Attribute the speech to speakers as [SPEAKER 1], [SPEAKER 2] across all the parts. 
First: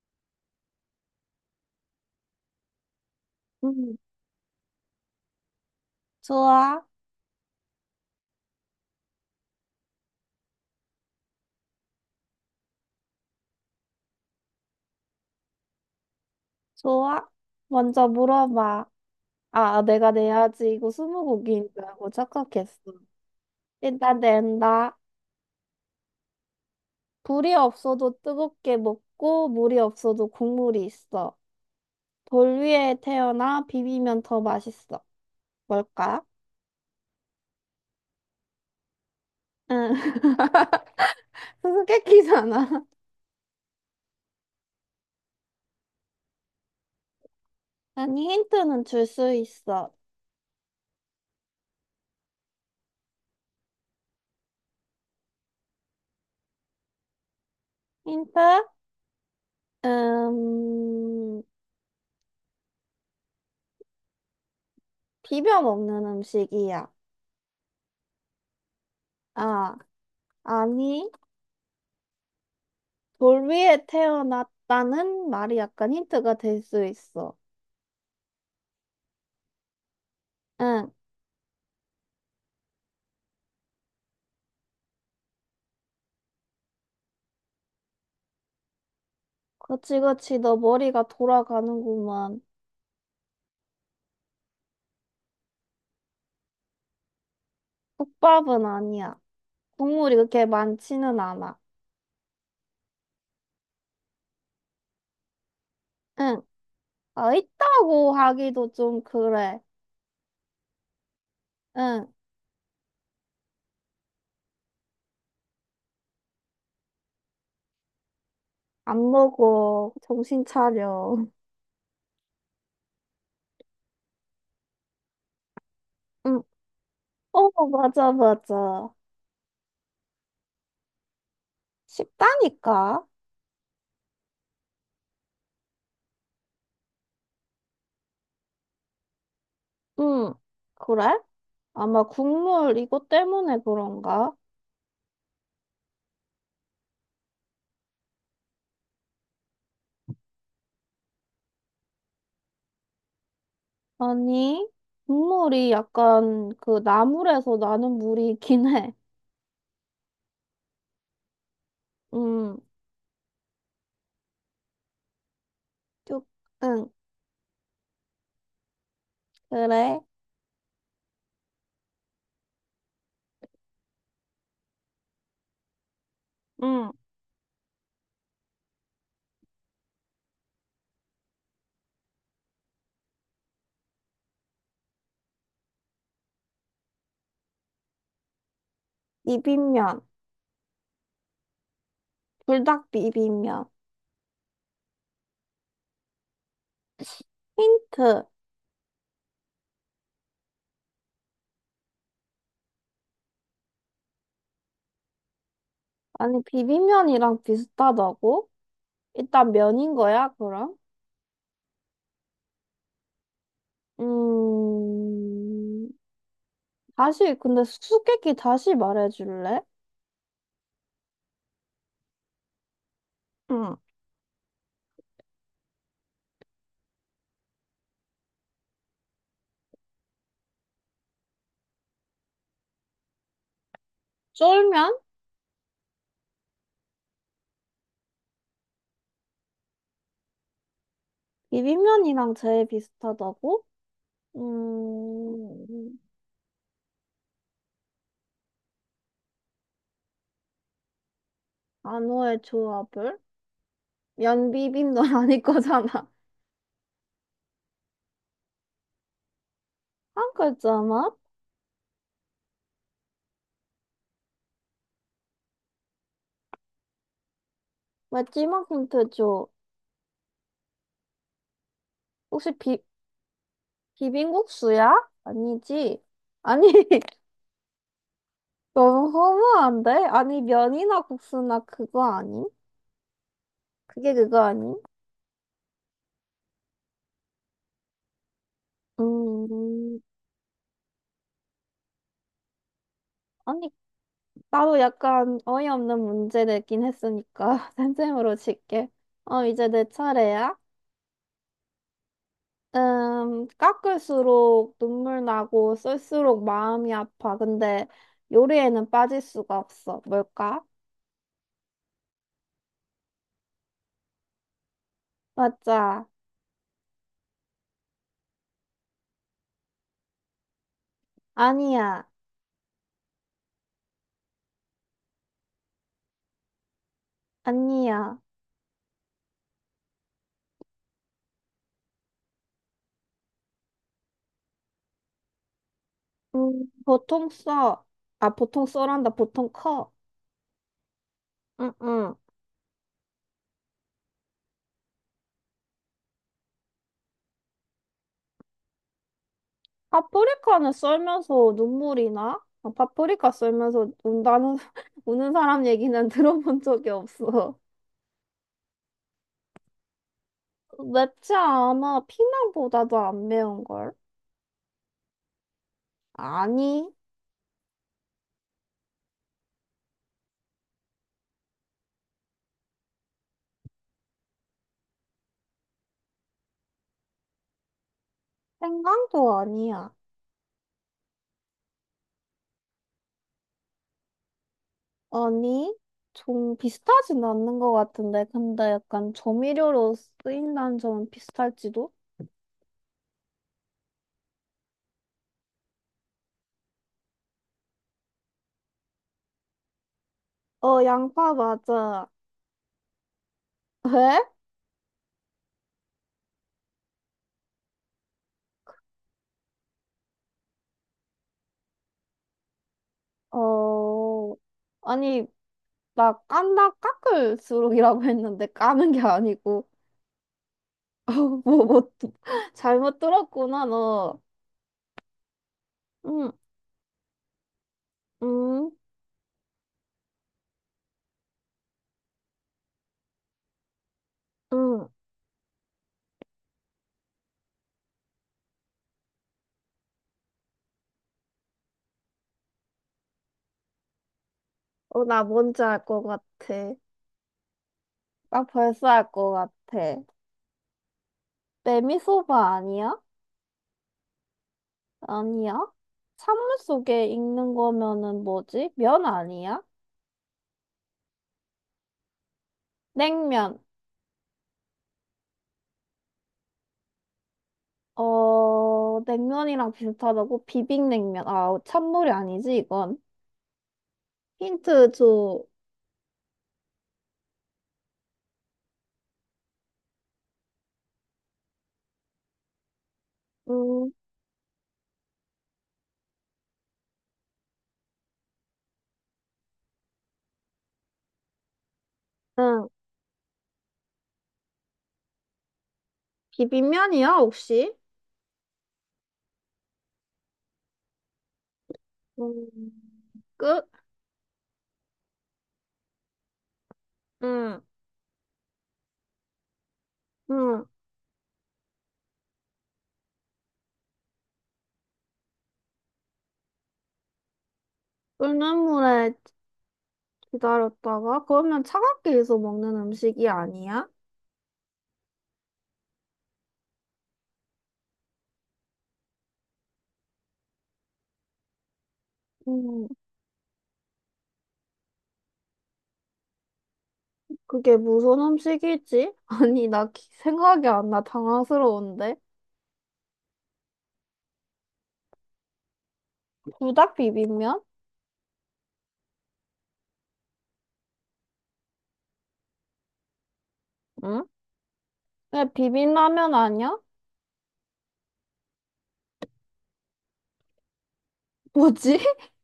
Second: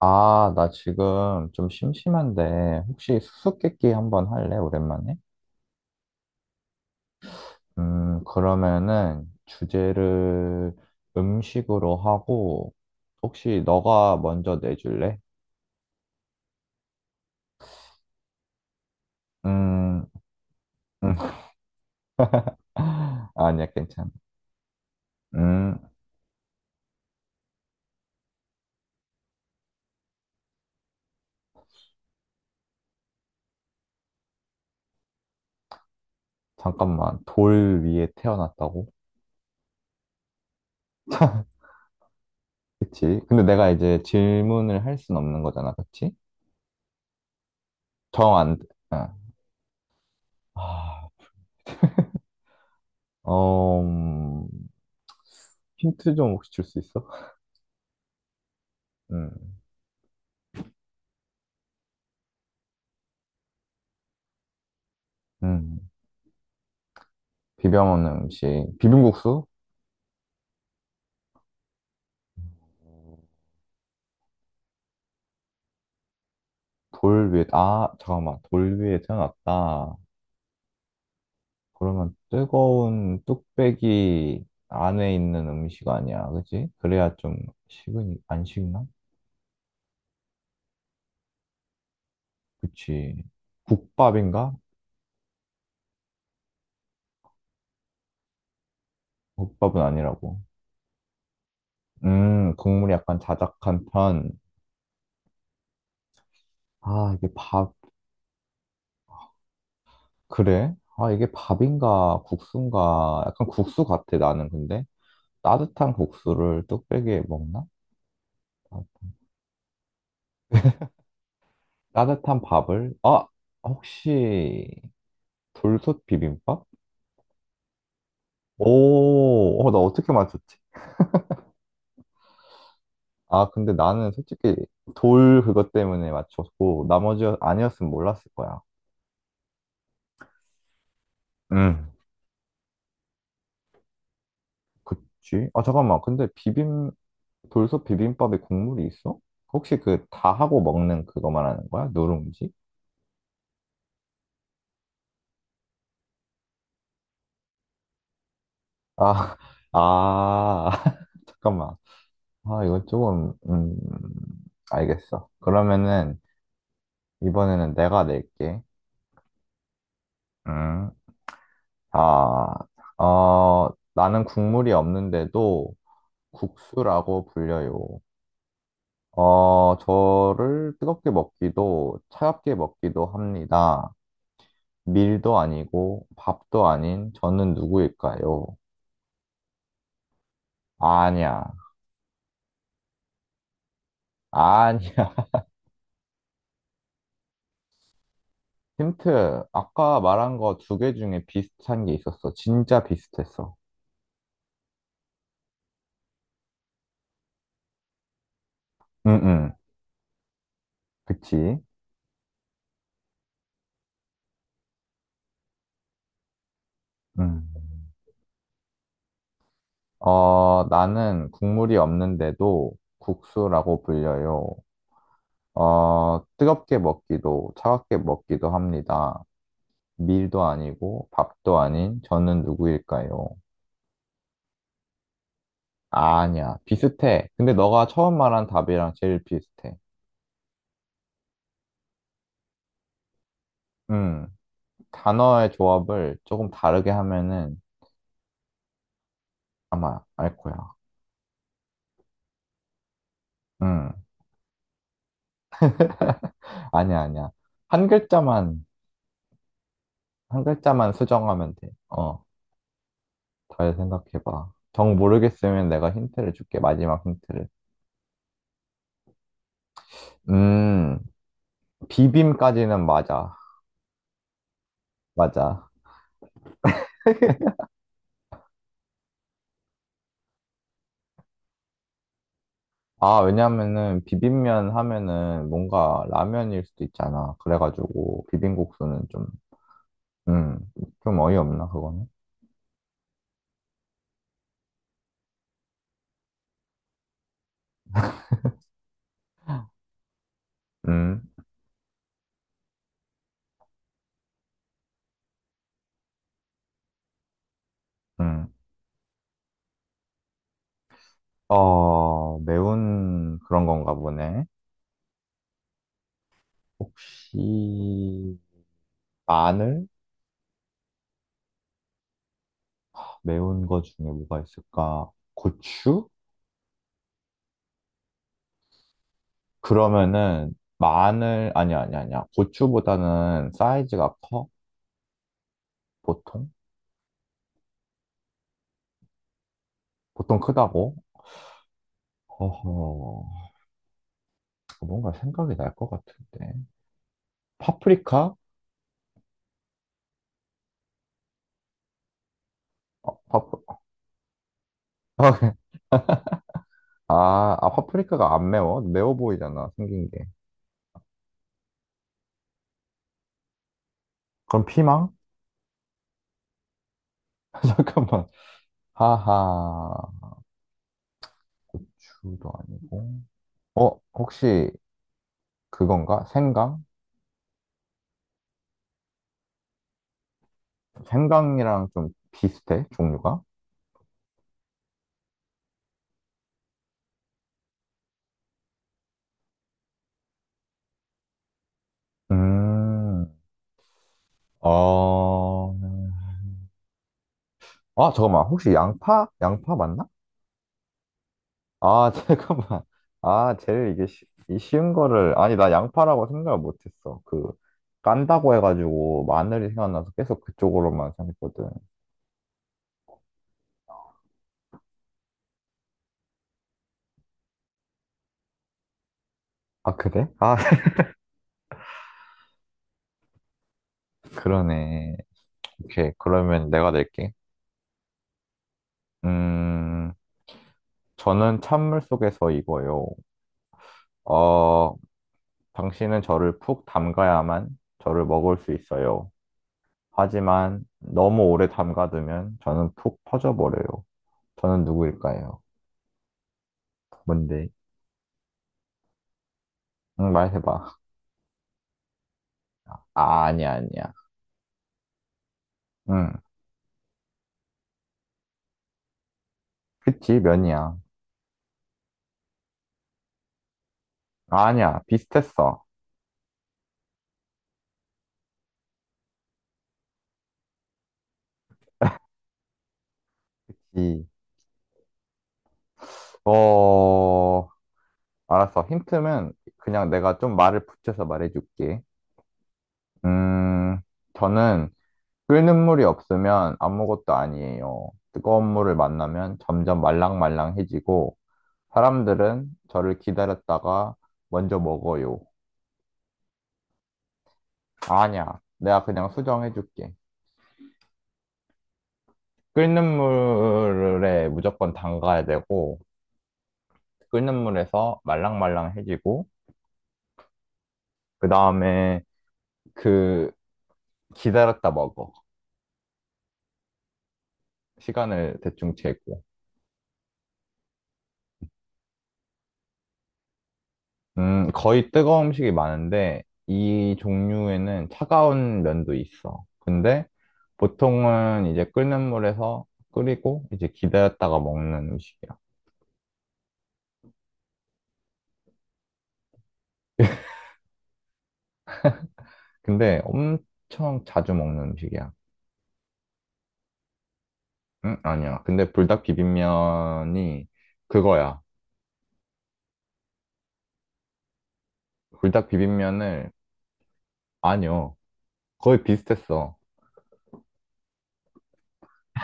[SPEAKER 1] 아, 나 지금 좀 심심한데, 혹시 수수께끼
[SPEAKER 2] 음,
[SPEAKER 1] 한번 할래, 오랜만에?
[SPEAKER 2] 좋아,
[SPEAKER 1] 그러면은 주제를 음식으로 하고, 혹시 너가 먼저 내줄래?
[SPEAKER 2] 좋아. 먼저 물어봐. 아,
[SPEAKER 1] 음,
[SPEAKER 2] 내가 내야지. 이거
[SPEAKER 1] 음.
[SPEAKER 2] 스무고기인 줄 알고 착각했어.
[SPEAKER 1] 아니야, 괜찮아.
[SPEAKER 2] 일단 낸다.
[SPEAKER 1] 음,
[SPEAKER 2] 불이 없어도 뜨겁게 먹고, 물이 없어도 국물이 있어. 돌 위에 태어나 비비면 더 맛있어. 뭘까?
[SPEAKER 1] 잠깐만. 돌 위에 태어났다고?
[SPEAKER 2] 응. 수수께끼잖아.
[SPEAKER 1] 그치? 근데 내가 이제 질문을 할 순 없는 거잖아, 그치?
[SPEAKER 2] 아니,
[SPEAKER 1] 정 안,
[SPEAKER 2] 힌트는 줄
[SPEAKER 1] 어,
[SPEAKER 2] 수 있어.
[SPEAKER 1] 아, 어, 힌트 좀 혹시 줄 수 있어?
[SPEAKER 2] 힌트?
[SPEAKER 1] 음,
[SPEAKER 2] 음, 비벼
[SPEAKER 1] 음.
[SPEAKER 2] 먹는 음식이야.
[SPEAKER 1] 비벼 먹는 음식. 비빔국수?
[SPEAKER 2] 아, 아니. 돌 위에 태어났다는 말이 약간 힌트가 될 수
[SPEAKER 1] 돌
[SPEAKER 2] 있어.
[SPEAKER 1] 위에, 잠깐만. 돌 위에 태어났다.
[SPEAKER 2] 응,
[SPEAKER 1] 그러면 뜨거운 뚝배기 안에 있는 음식 아니야. 그치? 그래야 좀 식으니, 안 식나?
[SPEAKER 2] 그치, 그치, 너 머리가 돌아가는구만.
[SPEAKER 1] 그치. 국밥인가?
[SPEAKER 2] 국밥은 아니야.
[SPEAKER 1] 국밥은
[SPEAKER 2] 국물이
[SPEAKER 1] 아니라고.
[SPEAKER 2] 그렇게 많지는 않아.
[SPEAKER 1] 국물이 약간 자작한 편.
[SPEAKER 2] 응,
[SPEAKER 1] 아, 이게
[SPEAKER 2] 아,
[SPEAKER 1] 밥,
[SPEAKER 2] 있다고 하기도 좀 그래.
[SPEAKER 1] 그래? 아, 이게
[SPEAKER 2] 응,
[SPEAKER 1] 밥인가, 국수인가. 약간 국수 같아, 나는 근데. 따뜻한 국수를 뚝배기에 먹나? 아,
[SPEAKER 2] 안 먹어. 정신 차려.
[SPEAKER 1] 따뜻한 밥을, 혹시 돌솥
[SPEAKER 2] 응,
[SPEAKER 1] 비빔밥?
[SPEAKER 2] 어, 맞아, 맞아.
[SPEAKER 1] 오, 나 어떻게 맞췄지?
[SPEAKER 2] 쉽다니까.
[SPEAKER 1] 아, 근데 나는 솔직히 돌 그것 때문에 맞췄고, 나머지 아니었으면 몰랐을 거야.
[SPEAKER 2] 응, 그래?
[SPEAKER 1] 응.
[SPEAKER 2] 아마 국물 이것 때문에 그런가?
[SPEAKER 1] 그치? 잠깐만. 근데 돌솥 비빔밥에 국물이 있어? 혹시 그 다 하고 먹는 그거 말하는 거야? 누룽지?
[SPEAKER 2] 아니, 국물이 약간 그 나물에서 나는 물이긴 해.
[SPEAKER 1] 아, 아, 잠깐만.
[SPEAKER 2] 음,
[SPEAKER 1] 아, 이건 조금, 알겠어. 그러면은,
[SPEAKER 2] 쭉, 응,
[SPEAKER 1] 이번에는 내가 낼게.
[SPEAKER 2] 그래.
[SPEAKER 1] 음. 아, 어, 나는 국물이 없는데도
[SPEAKER 2] 응.
[SPEAKER 1] 국수라고 불려요. 저를 뜨겁게 먹기도 차갑게 먹기도 합니다. 밀도 아니고 밥도 아닌 저는 누구일까요?
[SPEAKER 2] 비빔면,
[SPEAKER 1] 아니야.
[SPEAKER 2] 불닭 비빔면.
[SPEAKER 1] 아니야.
[SPEAKER 2] 힌트.
[SPEAKER 1] 힌트. 아까 말한 거 두 개 중에 비슷한 게 있었어. 진짜 비슷했어.
[SPEAKER 2] 아니, 비빔면이랑 비슷하다고?
[SPEAKER 1] 응,
[SPEAKER 2] 일단
[SPEAKER 1] 응.
[SPEAKER 2] 면인 거야, 그럼?
[SPEAKER 1] 그치?
[SPEAKER 2] 음, 다시,
[SPEAKER 1] 음.
[SPEAKER 2] 근데 수수께끼 다시 말해줄래?
[SPEAKER 1] 나는 국물이 없는데도
[SPEAKER 2] 응.
[SPEAKER 1] 국수라고 불려요. 뜨겁게 먹기도, 차갑게 먹기도 합니다. 밀도 아니고, 밥도 아닌, 저는 누구일까요?
[SPEAKER 2] 쫄면?
[SPEAKER 1] 아, 아니야. 비슷해. 근데 너가 처음 말한 답이랑 제일 비슷해.
[SPEAKER 2] 비빔면이랑 제일 비슷하다고?
[SPEAKER 1] 음, 단어의
[SPEAKER 2] 음,
[SPEAKER 1] 조합을 조금 다르게 하면은 아마 알 거야.
[SPEAKER 2] 안호의 조합을?
[SPEAKER 1] 음,
[SPEAKER 2] 면비빔 넌 아닐 거잖아.
[SPEAKER 1] 아니야, 아니야. 한 글자만,
[SPEAKER 2] 한
[SPEAKER 1] 한 글자만
[SPEAKER 2] 글자만?
[SPEAKER 1] 수정하면 돼. 잘 생각해봐. 정 모르겠으면 내가 힌트를 줄게. 마지막 힌트를.
[SPEAKER 2] 마지막 힌트 줘.
[SPEAKER 1] 음,
[SPEAKER 2] 혹시 비,
[SPEAKER 1] 비빔까지는 맞아.
[SPEAKER 2] 비빔국수야?
[SPEAKER 1] 맞아.
[SPEAKER 2] 아니지. 아니, 너무 허무한데? 아니, 면이나 국수나 그거 아니
[SPEAKER 1] 아, 왜냐면은
[SPEAKER 2] 그게 그거 아
[SPEAKER 1] 비빔면
[SPEAKER 2] 니
[SPEAKER 1] 하면은 뭔가 라면일 수도 있잖아. 그래가지고 비빔국수는 좀,
[SPEAKER 2] 음,
[SPEAKER 1] 음, 좀 어이없나, 그거는?
[SPEAKER 2] 아니, 나도 약간 어이없는 문제 내긴 했으니까, 쌤쌤으로 질게. 어, 이제 내 차례야?
[SPEAKER 1] 음,
[SPEAKER 2] 깎을수록 눈물 나고 쓸수록 마음이 아파. 근데
[SPEAKER 1] 음.
[SPEAKER 2] 요리에는 빠질 수가 없어. 뭘까?
[SPEAKER 1] 매운 그런 건가 보네.
[SPEAKER 2] 맞아.
[SPEAKER 1] 혹시 마늘?
[SPEAKER 2] 아니야.
[SPEAKER 1] 매운 거 중에 뭐가 있을까? 고추?
[SPEAKER 2] 아니야.
[SPEAKER 1] 그러면은 아니야, 아니야, 아니야. 고추보다는 사이즈가 커? 보통?
[SPEAKER 2] 보통 써. 아, 보통 써란다. 보통 커.
[SPEAKER 1] 보통 크다고?
[SPEAKER 2] 응, 응.
[SPEAKER 1] 어허, 뭔가 생각이 날 것 같은데. 파프리카?
[SPEAKER 2] 파프리카는 썰면서 눈물이 나? 아, 파프리카
[SPEAKER 1] 파프...
[SPEAKER 2] 썰면서 운다는, 우는 사람 얘기는 들어본 적이
[SPEAKER 1] 아,
[SPEAKER 2] 없어.
[SPEAKER 1] 아, 파프리카가 안 매워? 매워 보이잖아, 생긴 게.
[SPEAKER 2] 맵지 않아. 피망보다도 안 매운걸?
[SPEAKER 1] 그럼 피망?
[SPEAKER 2] 아니,
[SPEAKER 1] 잠깐만. 하하. 고추도 아니고. 혹시 그건가? 생강?
[SPEAKER 2] 생강도 아니야.
[SPEAKER 1] 생강이랑 좀 비슷해, 종류가?
[SPEAKER 2] 아니, 좀 비슷하진 않는 것 같은데, 근데 약간 조미료로 쓰인다는 점은 비슷할지도?
[SPEAKER 1] 음, 어, 잠깐만. 혹시 양파? 양파 맞나?
[SPEAKER 2] 어, 양파 맞아.
[SPEAKER 1] 아, 잠깐만. 아, 제일 이게
[SPEAKER 2] 왜?
[SPEAKER 1] 쉬, 이 쉬운 거를, 아니, 나 양파라고 생각을 못했어. 깐다고 해가지고 마늘이 생각나서 계속 그쪽으로만 생각했거든.
[SPEAKER 2] 어, 아니, 나 깐다 깎을수록이라고 했는데 까는 게 아니고,
[SPEAKER 1] 아, 그래? 아,
[SPEAKER 2] 어, 뭐, 뭐, 잘못 들었구나, 너.
[SPEAKER 1] 그러네. 오케이.
[SPEAKER 2] 응,
[SPEAKER 1] 그러면 내가 낼게.
[SPEAKER 2] 응,
[SPEAKER 1] 음, 저는 찬물 속에서 익어요.
[SPEAKER 2] 응.
[SPEAKER 1] 어, 당신은 저를 푹 담가야만 저를 먹을 수 있어요. 하지만 너무 오래 담가두면 저는 푹 퍼져버려요. 저는
[SPEAKER 2] 어, 나
[SPEAKER 1] 누구일까요?
[SPEAKER 2] 뭔지 알 것 같아.
[SPEAKER 1] 뭔데?
[SPEAKER 2] 나 벌써 알 것 같아.
[SPEAKER 1] 응, 말해봐.
[SPEAKER 2] 메미소바 아니야?
[SPEAKER 1] 아, 아니야, 아니야.
[SPEAKER 2] 아니야?
[SPEAKER 1] 응,
[SPEAKER 2] 찬물 속에 익는 거면은 뭐지? 면 아니야?
[SPEAKER 1] 그치, 면이야.
[SPEAKER 2] 냉면.
[SPEAKER 1] 아, 아니야, 비슷했어.
[SPEAKER 2] 어, 냉면이랑 비슷하다고? 비빔냉면. 아, 찬물이 아니지, 이건.
[SPEAKER 1] 그치.
[SPEAKER 2] 힌트 줘.
[SPEAKER 1] 어, 알았어. 힌트는 그냥 내가 좀 말을 붙여서 말해줄게.
[SPEAKER 2] 음,
[SPEAKER 1] 음, 저는 끓는 물이 없으면 아무것도 아니에요. 뜨거운 물을 만나면 점점 말랑말랑해지고, 사람들은
[SPEAKER 2] 응.
[SPEAKER 1] 저를 기다렸다가 먼저 먹어요.
[SPEAKER 2] 비빔면이야, 혹시?
[SPEAKER 1] 아니야, 내가 그냥 수정해줄게.
[SPEAKER 2] 음,
[SPEAKER 1] 끓는
[SPEAKER 2] 끝?
[SPEAKER 1] 물에 무조건 담가야 되고, 끓는
[SPEAKER 2] 응,
[SPEAKER 1] 물에서 말랑말랑해지고,
[SPEAKER 2] 응.
[SPEAKER 1] 그 다음에 그 기다렸다 먹어.
[SPEAKER 2] 끓는
[SPEAKER 1] 시간을 대충
[SPEAKER 2] 물에
[SPEAKER 1] 재고.
[SPEAKER 2] 기다렸다가, 그러면 차갑게 해서 먹는 음식이 아니야?
[SPEAKER 1] 거의 뜨거운 음식이 많은데 이 종류에는 차가운 면도 있어. 근데 보통은 이제 끓는 물에서
[SPEAKER 2] 음,
[SPEAKER 1] 끓이고 이제 기다렸다가 먹는 음식이야.
[SPEAKER 2] 그게 무슨 음식이지? 아니, 생각이 안 나. 당황스러운데.
[SPEAKER 1] 근데 엄청 자주 먹는 음식이야.
[SPEAKER 2] 부닭 비빔면?
[SPEAKER 1] 응? 아니야. 근데 불닭 비빔면이 그거야.
[SPEAKER 2] 응? 왜
[SPEAKER 1] 불닭
[SPEAKER 2] 비빔라면
[SPEAKER 1] 비빔면을
[SPEAKER 2] 아니야?
[SPEAKER 1] 아니요. 거의 비슷했어.
[SPEAKER 2] 뭐지?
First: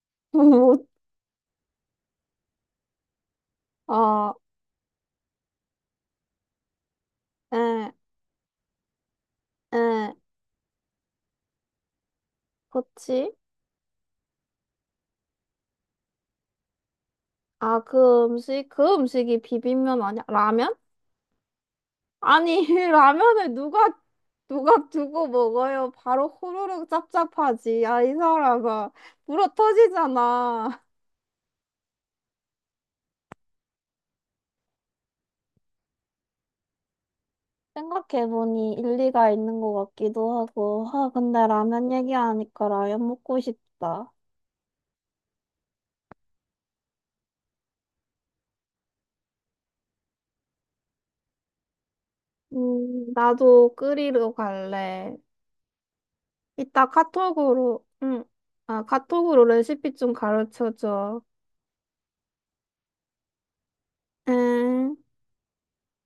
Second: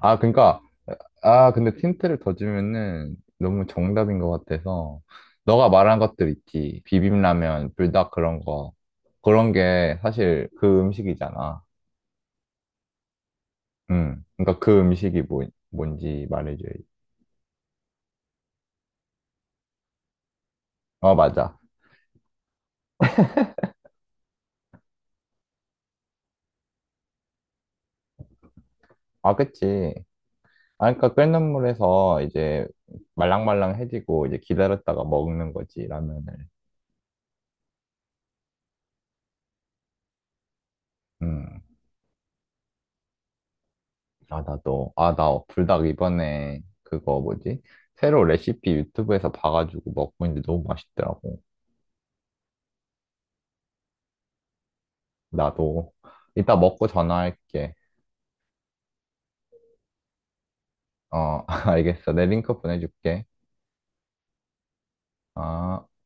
[SPEAKER 1] 아, 그러니까
[SPEAKER 2] 뭐,
[SPEAKER 1] 아, 근데 틴트를 더 주면은 너무 정답인 것
[SPEAKER 2] 아,
[SPEAKER 1] 같아서, 너가 말한 것들 있지. 비빔라면,
[SPEAKER 2] 에,
[SPEAKER 1] 불닭 그런 거. 그런 게
[SPEAKER 2] 에,
[SPEAKER 1] 사실 그 음식이잖아.
[SPEAKER 2] 그치?
[SPEAKER 1] 응. 그러니까 그 음식이 뭔지 말해줘야지.
[SPEAKER 2] 아, 그 음식이 비빔면 아니야? 라면?
[SPEAKER 1] 맞아.
[SPEAKER 2] 아니, 누가 두고 먹어요? 바로 호로록 짭짭하지. 야, 이 사람아.
[SPEAKER 1] 아,
[SPEAKER 2] 불어
[SPEAKER 1] 그치.
[SPEAKER 2] 터지잖아.
[SPEAKER 1] 아, 그러니까 끓는 물에서 이제 말랑말랑해지고 이제 기다렸다가 먹는 거지, 라면을.
[SPEAKER 2] 생각해보니 일리가 있는 것 같기도 하고, 아, 근데
[SPEAKER 1] 음.
[SPEAKER 2] 라면 얘기하니까 라면 먹고 싶다.
[SPEAKER 1] 아, 나도. 아, 나 불닭 이번에 그거 뭐지? 새로 레시피 유튜브에서 봐가지고 먹고 있는데 너무 맛있더라고.
[SPEAKER 2] 나도 끓이러 갈래.
[SPEAKER 1] 나도. 이따 먹고
[SPEAKER 2] 이따
[SPEAKER 1] 전화할게.
[SPEAKER 2] 카톡으로, 응. 아, 카톡으로 레시피 좀 가르쳐줘.
[SPEAKER 1] 어, 알겠어. 내 링크 보내줄게.
[SPEAKER 2] 응.
[SPEAKER 1] 아.